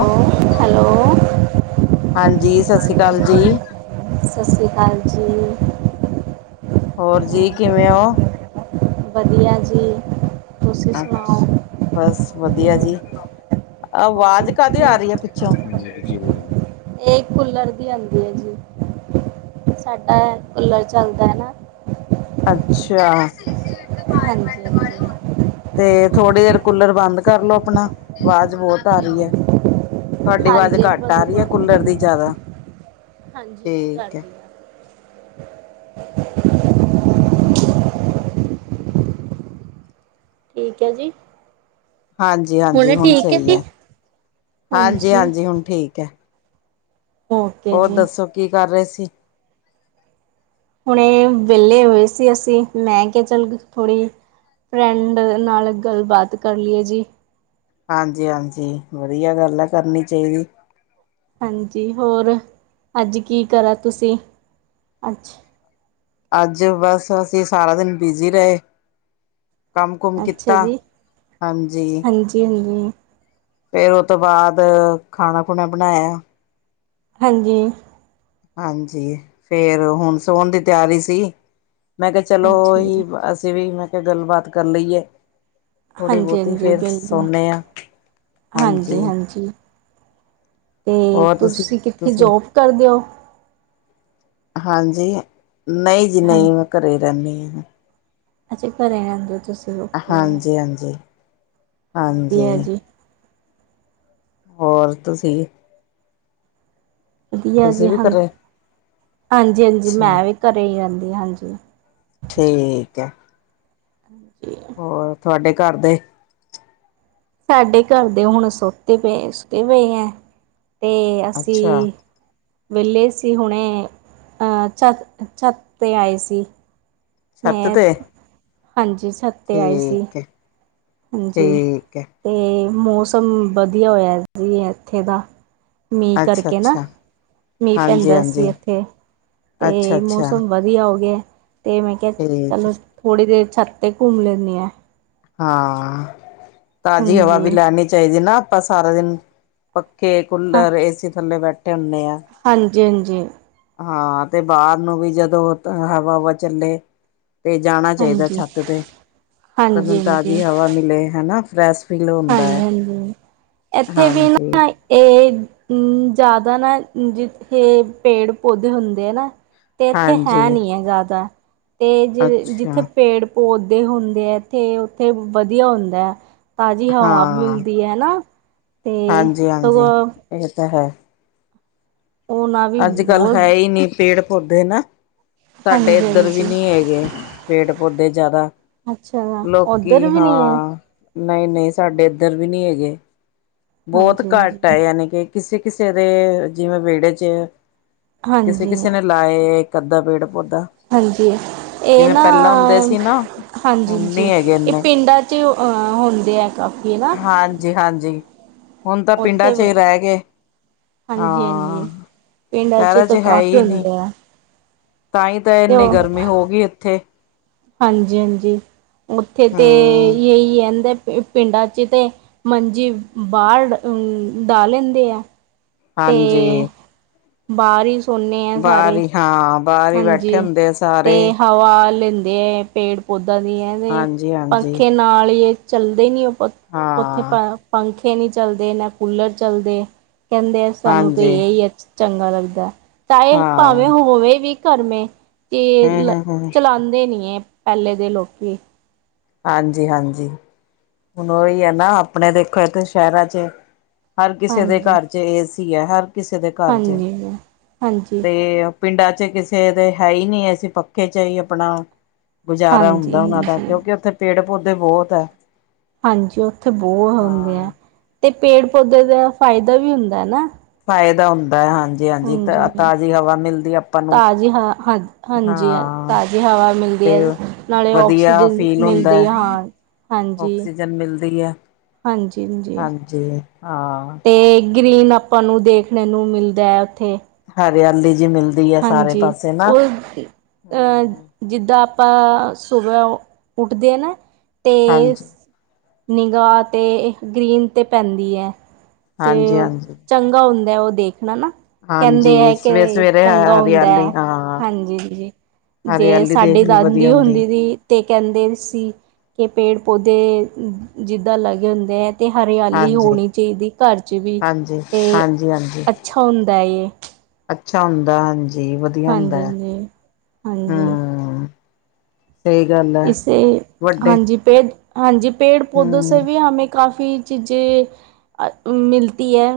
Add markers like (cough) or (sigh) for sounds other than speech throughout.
Hello hello ਹਾਂਜੀ, ਸਤਿ ਸ੍ਰੀ ਅਕਾਲ ਜੀ। ਹਾਂਜੀ ਸਤਿ ਸ਼੍ਰੀ ਅਕਾਲ ਜੀ। ਹੋਰ ਜੀ ਕਿਵੇਂ ਹੋ? ਵੱਧੀਆ ਜੀ। ਤੁਸੀਂ ਅੱਛਾ, ਸੁਣਾਓ ਬਸ ਵੱਧੀਆ ਜੀ, ਅਵਾਜ਼ ਹੋਰ ਕਾਦੀ ਕੀ ਆ ਰਈ ਆ ਪਿੱਛੋ? ਮਿਲਨ ਜੀ ਬੋਲਣ। ਏ ਕੂਲਰ ਦੀ ਆਂਦੀ ਆ ਜੀ, ਸਾਡਾ ਕੂਲਰ ਚੱਲਦਾ ਨਾ ਅੱਛਾ ਹਾਂਜੀ ਹਾਂਜੀ ਤੇ ਥੋੜ੍ਹੀ ਦੇਰ ਕੂਲਰ ਬੰਦ ਕਰਲੋ ਆਪਣਾ, ਵਾਜ਼ ਬੋਤ ਆ ਰਈ ਆ। ਤੁਆਡੀ ਵਾਜ਼ ਹਾਂਜੀ ਘੱਟ ਆ ਰਈ ਬੰਦਾ ਆ, ਕੂਲਰ ਦੀ ਜਾਦਾ। ਹਾਂਜੀ- ਹਾਂਜੀ, ਕਰਦੀ ਆ। ਠੀਕ ਐ ਜੀ। ਹਾਂਜੀ -ਹਾਂਜੀ ਹੁਣੇ ਹੁਣ ਠੀਕ ਹੈ ਸਈ ਜੀ ਆ, ਹਾਂਜੀ -ਹਾਂਜੀ ਹੁਣ ਠੀਕ ਆ। ਓਕੇ ਹੋਰ ਜੀ ਦੱਸੋ ਕੀ ਕਰ ਰਏ ਸੀ? ਹੁਣੇ ਵੇਲੇ ਹੋਏ ਸੀ ਅਸੀਂ, ਮੈਂ ਕੇਆ ਚੱਲ ਥੋੜ੍ਹੀ ਫਰੈਂਡ ਨਾਲ ਗੱਲਬਾਤ ਕਰ ਲਈਏ ਜੀ। ਹਾਂਜੀ- ਹਾਂਜੀ, ਵੱਧੀਆ ਗੱਲ ਆ ਕਰਨੀ ਚਾਈਦੀ। ਹਾਂਜੀ ਹੋਰ ਅੱਜ ਕੀ ਕਰਾ ਤੁਸੀਂ? ਅੱਛਾ ਅੱਜ ਬਸ ਅਸੀਂ ਸਾਰਾ ਦਿਨ ਬਿਜੀ ਰਏ। ਕੰਮ -ਕੁਮ ਅੱਛਾ ਕੀਤਾ, ਜੀ ਹਾਂਜੀ। ਹਾਂਜੀ- ਹਾਂਜੀ। ਫੇਰ ਓਤੋਂ ਬਾਦ ਖਾਣਾ -ਖੁਣਾ ਬਣਾਇਆ। ਹਾਂਜੀ। ਹਾਂਜੀ, ਫੇਰ ਹੁਣ ਸੋਣ ਦੀ ਤਿਆਰੀ ਸੀ। ਮੈਂ ਕੇਆ ਚਲੋ ਅੱਛਾ ਓਹੀ, ਜੀ ਅਸੀਂ ਵੀ ਮੈਂ ਕੇਆ ਗੱਲਬਾਤ ਕਰ ਲਈਏ। ਥੋੜ੍ਹੀ- ਹਾਂਜੀ ਬੋਤੀ, ਹਾਂਜੀ ਫੇਰ ਬਿਲਕੁਲ ਸੋਣੇ ਆ ਹਾਂਜੀ। ਤੇ ਹੋਰ ਤੁਸੀਂ ਕਿੱਥੇ ਤੁਸੀਂ ਜੋਬ ਕਰਦੇ ਓ? ਹਾਂਜੀ, ਨਈ ਜੀ ਨਈ ਮੈਂ ਘਰੇ ਰੈਣੀ ਆ। ਅੱਛਂ ਘਰੇ ਰੈਂਦੇ ਓ ਤੁਸੀਂ। ਹਾਂਜੀ -ਹਾਂਜੀ। ਵੱਧੀਆ ਹਾਂਜੀ ਜੀ। ਹੋਰ ਤੁਸੀਂ? ਵਧੀਆ ਤੁਸੀਂ ਜੀ ਵੀ ਹਾਂ ਘਰੇ ਹਾਂਜੀ-ਹਾਂਜੀ ਅੱਛਾ ਮੈਂ ਵੀ ਘਰੇ ਈ ਰੈਂਦੀ ਹਾਂਜੀ। ਠੀਕ ਐ। (inaudible) ਹੋਰ ਤੁਹਾਡੇ ਘਰ ਦੇ? ਸਾਡੇ ਘਰ ਦੇ ਹੁਣ ਸੋਤੇ ਪਏ ਸੁਤੇ ਪਏ ਐ ਤੇ ਅੱਛਾ ਅਸੀਂ ਵੇਲੇ ਸੀ ਹੁਣੇ ਅ ਛੱਤ-ਛੱਤ ਤੇ ਆਏ ਸੀ। ਛੱਤ ਮੈਂ ਤੇ ਹਾਂਜੀ ਛੱਤ 'ਤੇ ਆਏ ਸੀ ਠੀਕ ਐ। ਹਾਂਜੀ ਤੇ ਮੌਸਮ ਵਧੀਆ ਹੋਇਆ ਜੀ ਐਥੇ ਦਾ। ਮੀਂਹ ਕਰਕੇ ਨਾ ਅੱਛਾ-ਅੱਛਾ, ਮੀਂਹ ਪੈਂਦਾ ਹਾਂਜੀ-ਹਾਂਜੀ, ਸੀ ਇੱਥੇ ਤੇ ਅੱਛਾ-ਅੱਛਾ ਮੌਸਮ ਵੱ ਧੀਆ ਹੋ ਗਿਆ ਤੇ ਮੈਂ ਕਿਆ ਠੀਕ ਚਲੋ ਥੋੜ੍ਹੀ ਦੇਰ ਛੱਤ ਤੇ ਘੁੰਮ ਲੈਂਨੀ ਐ। ਹਾਂ ਤਾਜ਼ੀ ਹਵਾ ਹਾਂਜੀ ਵੀ ਲੈਣੀ ਚਾਈਦੀ ਨਾ ਆਪਾਂ ਸਾਰਾ ਦਿਨ ਪੱਖੇ, ਕੂਲਰ, ਏਸੀ ਥੱਲੇ ਬੈਠੇ ਹੁੰਨੇ ਆ। ਹਾਂਜੀ-ਹਾਂਜੀ ਹਾਂ ਤੇ ਬਾਰ ਨੂੰ ਵੀ ਜਦੋਂ ਹਵਾ ਹੁਵਾ ਚੱਲੇ ਤੇ ਜਾਣਾ ਚਾਈਦਾ ਹਾਂਜੀ ਛੱਤ ਤੇ ਬੰਦੇ ਹਾਂਜੀ ਨੂੰ ਹਾਂਜੀ ਤਾਜ਼ੀ ਹਵਾ ਮਿਲੇ ਹਨਾ ਫਰੈਸ਼। ਫੀਲ ਹੁੰਦਾ ਐ। ਹਾਂਜੀ-ਹਾਂਜੀ ਏਥੇ ਵੀ ਹਾਂਜੀ, ਨਾ ਏ ਜਾਦਾ ਨਾ ਜਿੱਥੇ ਪੇੜ-ਪੌਦੇ ਹੁੰਦੇ ਆ ਨਾ ਤੇ ਏਥੇ ਹੈ ਹਾਂਜੀ, ਨੀ ਐ ਜਾਦਾ ਤੇ ਜ ਅੱਛਾ ਜਿੱਥੇ ਪੇੜ ਪੌਦੇ ਹੁੰਦੇ ਐ ਤੇ ਉੱਥੇ ਵਧੀਆ ਹੁੰਦੈ। ਤਾਜ਼ੀ ਹਵਾ ਹਾਂ। ਮਿਲਦੀ ਐ ਨਾ ਤੇ ਸਗੋਂ ਏ ਤਾਂ ਹੈ। ਉਹਨਾਂ ਵੀ ਅੱਜ ਕੱਲ ਬਹੁਤ ਹੈ ਈ ਨੀ ਪੇਡ-ਪੌਦੇ ਨਾ। ਸਾਡੇ ਇੱਧਰ ਵੀ ਹਾਂਜੀ-ਹਾਂਜੀ ਨੀ ਹੈਗੇ ਪੇੜ-ਪੌਦੇ ਜਾਦਾ। ਅੱਛਾ ਉੱਧਰ ਲੋਕੀ ਵੀ ਨਹੀਂ ਹੈ ਹਾਂ ਨਈ-ਨਈ ਸਾਡੇ ਇੱਧਰ ਵੀ ਨੀ ਹੈਗੇ। ਬੋਤ ਹਾਂਜੀ-ਹਾਂਜੀ ਘੱਟ ਐ ਯਾਨੀ ਕੇ ਕਿਸੇ-ਕਿਸੇ ਦੇ ਜਿਵੇਂ ਵੇੜੇ ਚ ਹਾਂਜੀ ਕਿਸੇ-ਕਿਸੇ ਨੇ ਲਾਏ ਇੱਕ-ਅੱਧਾ ਪੇਂਡ-ਪੌਧਾ। ਹਾਂਜੀ ਏ ਨਾ ਸੀ ਨਾ ਹੁਣ ਹਾਂਜੀ-ਹਾਂਜੀ ਨੀ ਹੈਗੇ ਏ ਇੰਨੇ ਪਿੰਡਾਂ ਚ ਅ ਹੁੰਦੇ ਐ ਕਾਫ਼ੀ ਹੈਨਾ। ਹਾਂਜੀ-ਹਾਂਜੀ ਹੁਣ ਤਾਂ ਪਿੰਡਾਂ ਚ ਈ ਰੈਗੇ। ਹਾਂਜੀ-ਹਾਂਜੀ ਪਿੰਡਾਂ ਚ ਤ ਕਾਫ਼ੀ ਹੁੰਦੇ ਆ। ਤਾਈਂ ਤੇ ਇੰਨੀ ਗਰਮੀ ਹੋਗੀ ਏਥੇ। ਹਾਂਜੀ-ਹਾਂਜੀ ਉੱਥੇ ਤੇ' ਹਮ (unintelligible) ਪਿੰਡਾਂ ਚ ਤੇ ਮੰਜੀ ਬਾੜ ਊ ਡਾਹ ਲੈਂਦੇ ਆ। ਤੇ ਹਾਂਜੀ ਬਾਰੀ ਬਾਰੀ ਹਾਂ। ਬਾਹਰ ਹੀ ਹਾਂਜੀ ਬੈਠੇ ਹੁੰਦੇ ਆ ਤੇ ਸਾਰੇ ਹਵਾ ਲੈਂਦੇ ਪੇਂਡ ਪੌਦਾ ਦੀ ਐਵੇ ਹਾਂਜੀ ਹਾਂਜੀ ਪੰਖੇ ਨਾਲ ਈ ਚੱਲਦੇ ਨੀ ਓ ਪਖ ਹਾਂ‌। ਖ਼ੇ ਪੰਖੇ ਨੀ ਚੱਲਦੇ, ਨਾ ਕੂਲਰ ਚੱਲਦੇ ਕੈਂਦੇ ਆ ਸਾਨੂੰ ਤੇ ਹਾਂਜੀ ਏ ਈ ਅ ਚੰਗਾ ਲੱਗਦੈ ਚਾਏ ਹਾਂ ਭਾਵੇਂ ਹੋਵੇਂ ਵੀ ਘਰ ਮੇਂ ਤੇ ਹਮ ਲ ਹਮ ਹਮ ਚਲਾਂਦੇ ਨੀ ਐ ਪੈਲੇ ਦੇ ਲੋਕੀ। ਹਾਂਜੀ-ਹਾਂਜੀ। ਹੁਣ ਓਈ ਐ ਨਾ ਆਪਣੇ ਦੇਖੋ ਐ ਥੇ ਸ਼ੈਰਾਂ ਚ ਹਰ ਕਿਸੇ ਦੇ ਹਾਂਜੀ ਘਰ ਤੇ ਏ-ਸੀ ਆ ਹਰ ਕਿਸੇ ਦੇ ਘਰ ਚ ਹਾਂਜੀ ਹਾਂਜੀ ਹਾਂਜੀ ਤੇ ਪਿੰਡਾਂ ਚ ਕਿਸੇ ਦੇ ਹੈ ਈ ਨੀ ਅਸੀ ਪੱਕੇ ਚ ਈ ਆਪਣਾ ਗੁਜ਼ਾਰਾ ਹਾਂਜੀ ਹੁੰਦਾ ਉਨਾਂ ਦਾ ਕਿਉਂਕਿ ਓਥੇ ਪੇੜ-ਪੌਦੇ ਬੌਤ ਐ। ਹਾਂਜੀ ਓਥੇ ਬੋਅ ਹੁੰਦੇ ਆ ਹਾਂ ਤੇ ਪੇੜ ਪੌਦੇ ਦਾ ਫ਼ਾਇਦਾ ਵੀ ਹੁੰਦਾ ਐ ਨਾ। ਫ਼ਾਇਦਾ ਹੁੰਦਾ ਹਾ ਹਾਂਜੀ ਨੂੰ ਤਾਜ਼ੀ ਹਵਾ ਹਾਂ ਹ, ਹਾਂਜੀ ਆ, ਹਾਂ ਤਾਜ਼ੀ ਹਵਾ ਮਿਲਦੀ ਤੇ ਏਜੀ। ਨਾਲੇ ਵਧੀਆ ਔਕਸੀਜਨ ਫੀਲ ਹੁੰਦਾ ਮਿਲਦੀ ਆ ਹੈ, ਹਾਂ, ਹਾਂਜੀ। ਆਕਸੀਜਨ ਮਿਲਦੀ ਐ। ਹਾਂਜੀ-ਅਂਜੀ। ਜਿੰਨੇ, ਹਾਂ। ਤੇ ਗ੍ਰੀਨ ਆਪਾਂ ਨੂੰ ਦੇਖਨੇ ਨੂੰ ਮਿਲਦਾ ਏ, ਓਥੇ। ਹਰਿਆਲੀ ਜੀ ਮਿਲਦੀ ਐ ਸਾਰੇ ਪਾਸੇ ਨਾ। ਅ, ਜਿੱਦਾਂ ਆਪਾਂ ਸੁਬਹ ਉੱਠਦੇ ਆ ਨਾ। ਤੇਸ ਹਾਂਜੀ, ਨਿਗ੍ਹਾ ਤੇ ਗ੍ਰੀਨ ਤੇ ਪੈਂਦੀ ਐ। ਤੇ ਹਾਂਜੀ, ਹਾਂਜੀ। ਚੰਗਾ ਹੁੰਦਾ ਐ ਓ ਦੇਖਨਾ ਨਾ। ਕੈਂਦੇ ਹਾਂਜੀ ਐ ਸਵੇ ਕਿ ਸਵੇਰੇ ਚੰਗਾ ਹੁੰਦਾ ਐ ਹਰਿਆਲੀ ਹਾਂ ਹਾਂਜੀ-ਜੀ, ਜੇ ਹਰਿਆਲੀ ਸਾਡੀ ਦੇਖਣੀ ਵਧੀਆ ਦਾਂਦੀ ਹੁੰਦੀ ਦੀ ਤੇ ਕੈਂਦੇ ਵੀ ਸੀ ਕੇ ਪੇੜ-ਪੌਦੇ ਜਿੱਦਾਂ ਲਗੇ ਹੁੰਦੇ ਐ ਤੇ ਹਰਿਆਲੀ ਹਾਂਜੀ, ਹੋਣੀ ਚਾਈਦੀ ਘਰ 'ਚ ਵੀ ਹਾਂਜੀ, ਤੇ ਹਾਂਜੀ, ਹਾਂਜੀ। ਅੱਛਾ ਹੁੰਦਾ ਏ। ਅੱਛਾ ਹੁੰਦਾ, ਹਾਂਜੀ ਵਧੀਆ ਹੁੰਦਾ ਹਾਂਜੀ ਐ, ਹਾਂਜੀ ਹਾਂਜੀ ਹੁੰ। ਸਈ ਗੱਲ। ਇਸੇ ਵੱਡੇ ਹਾਂਜੀ ਪੇੜ, ਹਾਂਜੀ ਪੇੜ-ਪੌਦੋ ਸੇ ਹਮ ਵੀ ਹਮੇ ਕਾਫ਼ੀ ਚੀਜੇ਼ ਅ, ਮਿਲਤੀ ਐ।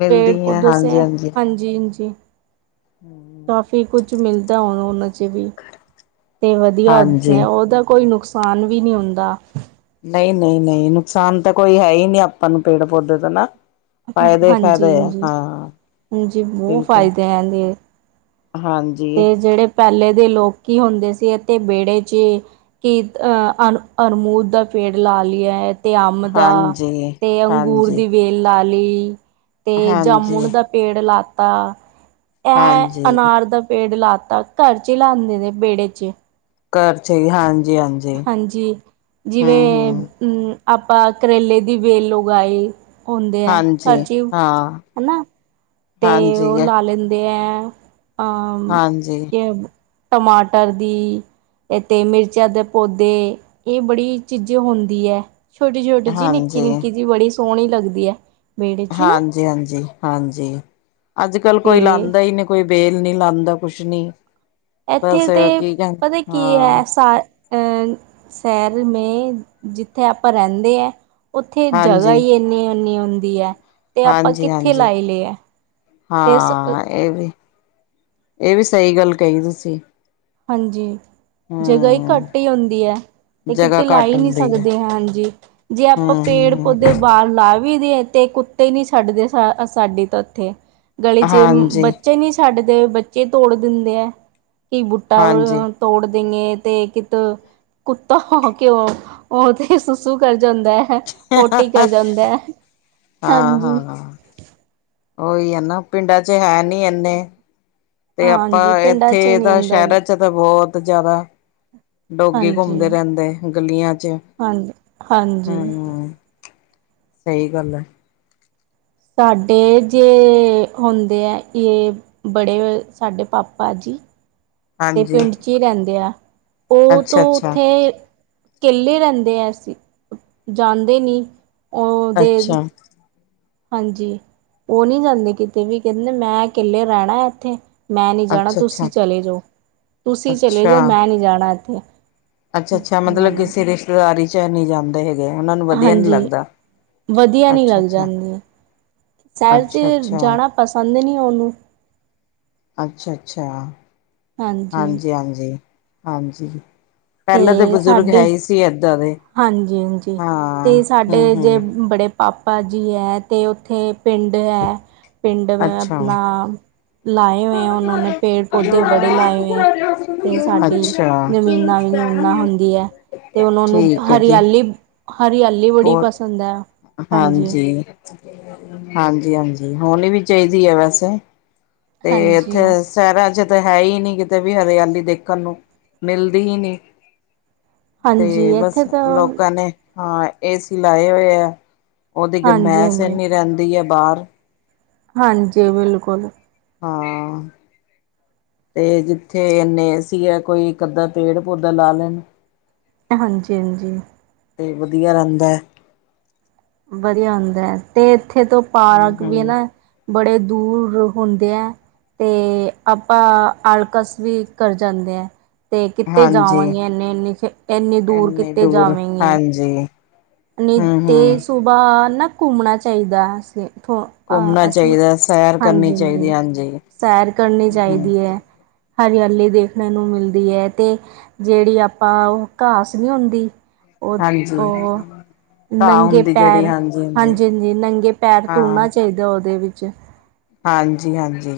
ਮਿਲਦੀ ਹੈ ਪੇੜ-ਪੌਦੋ ਸੇ ਹਾਂਜੀ, ਹਾਂਜੀ, ਹਾਂਜੀ-ਇੰਜੀ। ਕਾਫ਼ੀ ਕੁੱਛ ਮਿਲਦਾ ਹੁਣ ਓਨਾਂ 'ਚ ਵੀ ਤੇ ਵਧੀਆ ਹਾਂਜੀ। ਓਦਾ ਕੋਈ ਨੁਕਸ ਖਾਨ ਵੀ ਨੀ ਹੁੰਦਾ। ਨਈ -ਨਈ -ਨਈ ਨੁਕਸਾਨ ਤਾ ਕੋਈ ਹੈ ਈ ਨੀ ਆਪਾਂ ਨੂੰ ਪੇੜ-ਪੌਦੇ ਤੋ ਨਾ। ਫ਼ਾਇਦੇ- ਫੈਦੇ ਹਾਂਜੀ ਐ ਹਾਂਜੀ ਹਾਂ, ਹਾਂਜੀ ਬਹੁਤ ਬਿਲਕੁਲ। ਫਾਇਦੇ ਹੈ ਇਹਦੇ ਹਾਂਜੀ। ਪੈਲੇ ਦੇ ਲੋਕੀ ਹੁੰਦੇ ਸੀ ਏਥੇ ਵੇੜੇ 'ਚ ਕਿਰਤ ਅ, ਅਣ, ਅਰਮੂਦ ਦਾ ਪੇੜ ਲਾ ਲੀਆ ਏ। ਤੇ ਅੰਬ ਦਾ ਹਾਂਜੀ ਤੇ ਅੰਗੂਰ ਹਾਂਜੀ ਦੀ ਵੇ ਲਾ ਲੀ ਤੇ ਜਾਮੁਣ ਹਾਂਜੀ ਦਾ ਪੇੜ ਲਾਤਾ। ਐ ਹਾਂਜੀ ਅਨਾਰ ਦਾ ਪੇੜ ਲਾ ਤਾ ਘਰ ਚੀ ਲਾਂਦੇ ਨੇ ਵੇੜੇ ਚ। ਘਰ ਚਈ ਹਾਂਜੀ, ਹਾਂਜ। ਹਾਂਜੀ ਜਿਵੇਂ ਉਂ ਆਪਾਂ ਕਰੇਲੇ ਦੀ ਵੇਲ ਉਗਾਾਈ ਹੁੰਦੇ ਐ ਹਾਂਜੀ ਘਰ ਚੀ ਹਾਂ ਹਨਾ। ਤੇ ਹਾਂਜੀ ਓ ਲਾ ਲੈਂਦੇ ਐ ਅਹ ਹਾਂਜੀ ਕਿ ਟਮਾਟਰ ਦੀ ਏਤੇ ਮਿਰਚਾਂ ਦੇ ਪੌਦੇ ਏ ਬੜੀ ਚੀਜੇ ਹੋਂਦੀ ਐ। ਛੋਟੀ, ਛੋਟੀ ਜਿ ਨਿੱਕੀ ਹਾਂਜੀ ਨਿੱਕੀ ਜਿ ਬੜੀ ਸੋਣੀ ਲੱਗਦੀ ਐ ਵੇੜੇ ਚ ਨਾ। ਜੀ ਹਾਂਜੀ, ਹਾਂਜੀ ਅੱਜ ਕੱਲ ਕੋਈ ਅਤੇ ਲਾਂਦਾ ਈ ਨਈ ਕੋਈ ਵੇਲ ਨੀ ਲਾਂਦਾ ਕੁਛ ਨੀ। ਏਥੇ ਬਸ ਤੇ ਕੀ ਕਹਿੰ ਪਤਾ ਕੀ ਆ ਹਾਂ ਸਾ ਅ ਸੈਅਰ ਮੇ ਜਿੱਥੇ ਆਪਾਂ ਰੈਂਦੇ ਐ। ਉੱਥੇ ਜਗ੍ਹਾ ਹਾਂਜੀ ਈ ਏਨੀ ਓਨੀ ਹੁੰਦੀ ਆ। ਹਾਂਜੀ, ਹਾਂਜੀ ਤੇ ਸ ਹਾਂ ਏ ਵੀ ਇਹ ਵੀ ਸਹੀ ਗੱਲ ਕਹੀ ਤੁਸੀ। ਹਾਂਜੀ, ਜਗ੍ਹਾ ਈ ਹੂੰ ਘੱਟੀ ਹੁੰਦੀ ਐ। ਤੇ ਕਿਤੇ ਜਗ੍ਹਾ ਲਾਈ ਘੱਟ ਨਈਂ ਹੁੰਦੀ ਹੈ ਸਕਦੇ ਹਾਂਜੀ। ਜੇ ਆਪਾਂ ਪੇੜ ਹੂੰ ਪੌਦੇ ਬਾਹਰ ਲਾ ਵੀ ਦੇਏ ਤੇ, ਕੁੱ ਨ ਛੱਡਦੇ ਸਾਡੀ ਤਾਂ ਉੱਥੇ, ਗਲੀ ਚ ਹਾਂਜੀ ਬੱਚੇ ਨੀ ਛੱਡਦੇ ਬੱਚੇ ਤੋੜ ਦਿੰਦੇ ਐ, ਕਿ ਬੂਟਾ ਹਾਂਜੀ ਤੋੜ ਦੇਈਂਏ, ਤੇ ਕਿਤ ਕੁੱਤਾ ਕੇਉ ਉਹ ਤੇ ਸੁਸੂ ਕਰ ਜਾਂਦੈ। ਪੋਟੀ ਕਰ ਜਾਂਦੈ। ਹਾਂ ਹਾਂ ਹਾਂ ਓਈ ਹੈ ਨਾ, ਪਿੰਡਾਂ ਚ ਹੈ ਨੀ ਇਨੇ। ਤੇ ਹਾਂਜੀ ਆਪਾਂ ਪਿੰਡਾਂ 'ਚ ਇੱਥੇ ਨਹੀਂ ਤਾਂ ਅੰਦਰ ਸ਼ਹਿਰਾਂ ਚ ਤਾਂ ਬਹੁਤ ਜ਼ਿਆਦਾ। ਡੋਗੀ ਹਾਂਜੀ ਘੁੰਮਦੇ ਰਹਿੰਦੇ ਗਲੀਆਂ ਚ, ਹਾਂਜੀ ਹਾਂਜੀ ਹਮ। ਸਹੀ ਗੱਲ ਐ। ਸਾਡੇ ਜੇ ਹੁੰਦੇ ਐ, ਇਹ ਬੜੇ ਸਾਡੇ ਪਾਪਾ ਜੀ। ਤੇ ਹਾਂਜੀ ਪਿੰਡ ਚ ਹੀ ਰਹਿੰਦੇ ਆ, ਉਹ ਤੋਂ ਅੱਛਾ ਅੱਛਾ ਉੱਥੇ ਕੇੱਲੇ ਰੈਂਦੇ ਐ ਅਸੀਂ, ਜਾਂਦੇ ਨੀਂ। ਅੱਛਾ। ਹਾਂਜੀ, ਓ ਨੀਂ ਜਾਂਦੇ ਕਿਤੇ ਵੀ ਕਹਿੰਦੇ ਮੈਂ ਕੇੱਲੇ ਰਹਿਣਾ ਇੱਥੇ। ਮੈਂ ਨੀਂ ਜਾਣਾ ਅੱਛਾ ਅੱਛਾ ਤੁਸੀਂ ਚਲੇ ਜਾਓ, ਤੁਸੀਂ ਚਲੇ ਜਾਓ ਅੱਛਾ ਮੈਂ ਨੀਂ ਰੈਣਾ ਇੱਥੇ। ਅੱਛਾ ਅੱਛਾ ਮੈਂ ਮਤਲਬ ਨਹੀਂ ਕਿਸੇ ਰਿਸ਼ਤੇਦਾਰੀ ਚ ਨੀ ਜਾਂਦੇ ਹ ਹਾਂਜੀ ਵਧੀਆ ਨੀਂ ਲੱਗ ਅੱਛਾ-ਅੱਛਾ, ਜਾਂਦੀ। ਸ਼ਹਿਰ ਚ ਅੱਛਾ-ਅੱਛਾ, ਜਾਣਾ ਪਸੰਦ ਨੀਂ ਉਹਨੂੰ। ਅੱਛਾ-ਅੱਛਾ, ਹਾਂਜੀ- ਹਾਂਜੀ, ਹਾਂਜੀ। ਪਹਿਲਾਂ ਤਾਂ ਬਜ਼ੁਰਗ ਹੈ ਈ ਸੀ ਇਏਦਾਂ ਦੇ। ਹਾਂਜੀ-ਹਾਂਜੀ, ਹਾਂ। ਤੇ ਸਾਡੇ ਹੂੰ-ਹੂੰ, ਜੇ ਬੜੇ ਪਾਪਾ ਜੀ ਐ, ਤੇ ਉੱਥੇ ਪਿੰਡ ਐ ਪਿੰਡ ਅਪਣਾ। ਲਾਏ ਹੋਏਂ ਏਂ ਉਹਨਾਂ ਨੇ ਪੇੜ ਪੋਦੇ ਬੜੇ ਲਾਏ ਹੋਏਂ ਏਂ, ਤੇ ਸਾਡੀ ਅੱਛਾ-ਅੱਛਾ, ਜ਼ਮੀਨਾਂ ਹੁੰਦੀ ਹੈ ਤੇ ਉਹ ਨੂੰ ਠੀਕ ਹੈ ਜੀ। ਹਰਿਆਲੀ (unintelligible) ਬੜੀ ਬਹੁਤ ਪਸੰਦ ਆ, ਹਾਂਜੀ। ਹਾਂਜੀ-ਹਾਂਜੀ, ਹੋਣੀ ਵੀ ਚਾਹੀਦੀ ਐ ਵੈਸੇ, ਤੇ ਇੱਥੇ ਹਾਂਜੀ ਸ਼ਹਿਰਾਂ ਚ ਤਾਂ ਹੈ ਹੀ ਨ ਕਿਤੇ ਵੀ ਹਰਿਆਲੀ ਦੇਖਣ ਨੂੰ, ਮਿਲਦੀ ਹੀ ਨੀਂ। ਹਾਂਜੀ ਤੇ ਬਸ ਇੱਥੇ ਤਾਂ ਲੋਕਾਂ ਨੇ। ਹਾਂ ਏਸੀ ਲਾਏ ਹੋਏ ਆ, ਉਹਦੀ ਹਾਂਜੀ ਗਰਮੈਸ ਹਾਂਜੀ ਇਨੀ ਰਹਿੰਦੀ ਐ ਬਾਹਰ। ਹਾਂਜੀ ਬਿਲਕੁਲ। ਹਾਂ‌। ਤੇ ਜਿੱਥੇ ਇੰਨੇ ਏ ਸੀ ਐ, ਕੋਈ ਇੱਕ ਅੱਧਾ ਪੇੜ ਪੌਦਾ ਲਾ ਲੈਣ। ਹਾਂਜੀ -ਹਾਂਜੀ। ਤੇ ਵਧੀਆ ਰੈੰਦੈ। ਵਧੀਆ ਹੁੰਦਾ ਐ, ਤੇ ਇੱਥੇ ਤੋਂ ਹਮ ਪਾਰਕ ਵੀ ਹਮ ਨਾ। ਬੜੇ ਦੂਰ ਹੁੰਦੇ ਐ। ਤੇ ਆਪਾਂ ਆਲਕਸ ਵੀ ਘਰ ਜਾਂਦੇ ਐ। ਤੇ ਕਿੱਤੇ ਹਾਂਜੀ ਜਾਵਾਂਗੇ, ਇੰਨੀੇ -ਇੰਨੀ -ਇੰਨੀ ਦੂਰ ਕਿੱਤੇ ਦੂਰ ਜਾਵੇਂਗੀ। ਹਾਂਜੀ ਨਹੀਂ ਹਮ ਹਮ ਤੇ ਸੁਬਾਹ, ਨਾ ਘੁੰਮਣਾ ਚਾਹੀਦਾ ਅ ਸ ਹਾਂ ਘੁੰਮਣਾ ਅਸੀਂ ਚਾਹੀਦਾ ਸੈਰ ਕਰਨੀ ਹਾਂਜੀ -ਹਾਂਜੀ, ਚਾਹੀਦੀ ਸੈਰ ਕਰਨੀ ਹਮ ਚਾਹੀਦੀ ਐ। ਹਰਿਆਲੀ ਦੇਖਣ ਨੂੰ ਮਿਲਦੀ ਹੈ ਤੇ ਜਿਹੜੀ ਆਪਾਂ ਉ ਘਾਸ ਨਹੀਂ ਹੁੰਦੀ ਉਹ ਹਾਂਜੀ। ਉਹ ਘਾਹ ਨੰਗੇ ਹੁੰਦੀ ਜਿਹੜੀ ਪੈਰ ਹਾਂਜੀ -ਹਾਂਜੀ ਨੰਗੇ ਪੈਰ ਤੋਣਾ ਹਾਂ ਚਾਹੀਦਾ, ਉਹਦੇ ਵਿੱਚ। ਹਾਂਜੀ -ਹਾਂਜੀ,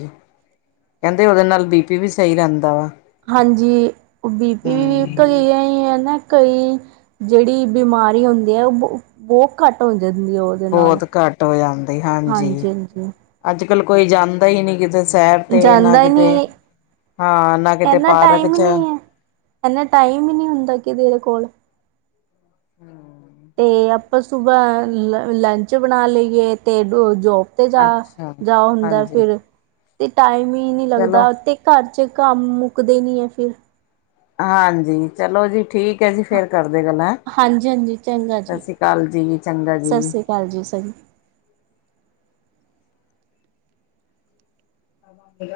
ਕਹਿੰਦੇ ਉਹਦੇ ਨਾਲ ਬੀ ਪੀ ਵੀ ਸਹੀ ਰਹਿੰਦਾ ਵਾ। ਹਾਂਜੀ, ਉਹ ਬੀ ਪੀ ਵੀ ਹਮ ਗਈ ਹੈ ਹੈ ਨਾ। ਕਈ ਜਿਹੜੀ ਬਿਮਾਰੀ ਹੁੰਦੀ ਹੈ ਉਹ ਬਹੁਤ ਘੱਟ ਹੋ ਜਾਂਦੀ ਆ, ਉਹਦੇ ਨਾਲ ਬਹੁਤ ਘੱਟ ਹੋ ਜਾਂਦੀ ਹਾਂਜੀ- ਹਾਂਜੀ। ਅੱਜ -ਕੱਲ ਕੋਈ ਜਾਣਦਾ ਹੀ ਨਹੀਂ ਕਿਤੇ। ਸ਼ੈਰ ਤੇ ਨਾ ਜਾਂਦਾ ਹੀ ਕਿਤੇ ਨਹੀਂ ਹਾਂ ਨਾ ਕਿਤੇ ਪਾਰਕ ਚ‌। ਇਨਾ ਟਾਈਮ ਹੀ ਨਹੀਂ ਹੁੰਦਾ ਕਿਰੇ ਕੋਲ। ਤੇ ਆਪਾਂ ਸੁਬਾਹ ਲ ਲੰਚ ਬਣਾ ਲਈਏ ਤੇ ਜੋ ਤੇ ਜਾ ਅੱਛਾ -ਜਾ ਹੁੰਦਾ, ਹਾਂਜੀ ਫਿਰ ਤੇ ਟਾਈਮ ਹੀ ਨਹੀਂ ਚਲੋ ਲੱਗਦਾ ਤੇ ਘਰ ਚ ਕੰਮ ਮੁੱਕਦੇ ਨੀ ਹੈ ਫਿਰ। ਹਾਂਜੀ। ਚਲੋ ਜੀ ਠੀਕ। ਠ ਜੀ ਫੇਰ ਕਰਦੇ, ਗੱਲਾਂ ਹਾਂਜੀ ਹਾਂਜੀ ਚੰਗਾ ਸਤਿ ਸ੍ਰੀ ਅਕਾਲ ਜੀ ਚੰਗਾ ਜੀ। ਚੱਲ ਜੀ ਸ ਜ। ਵੇ।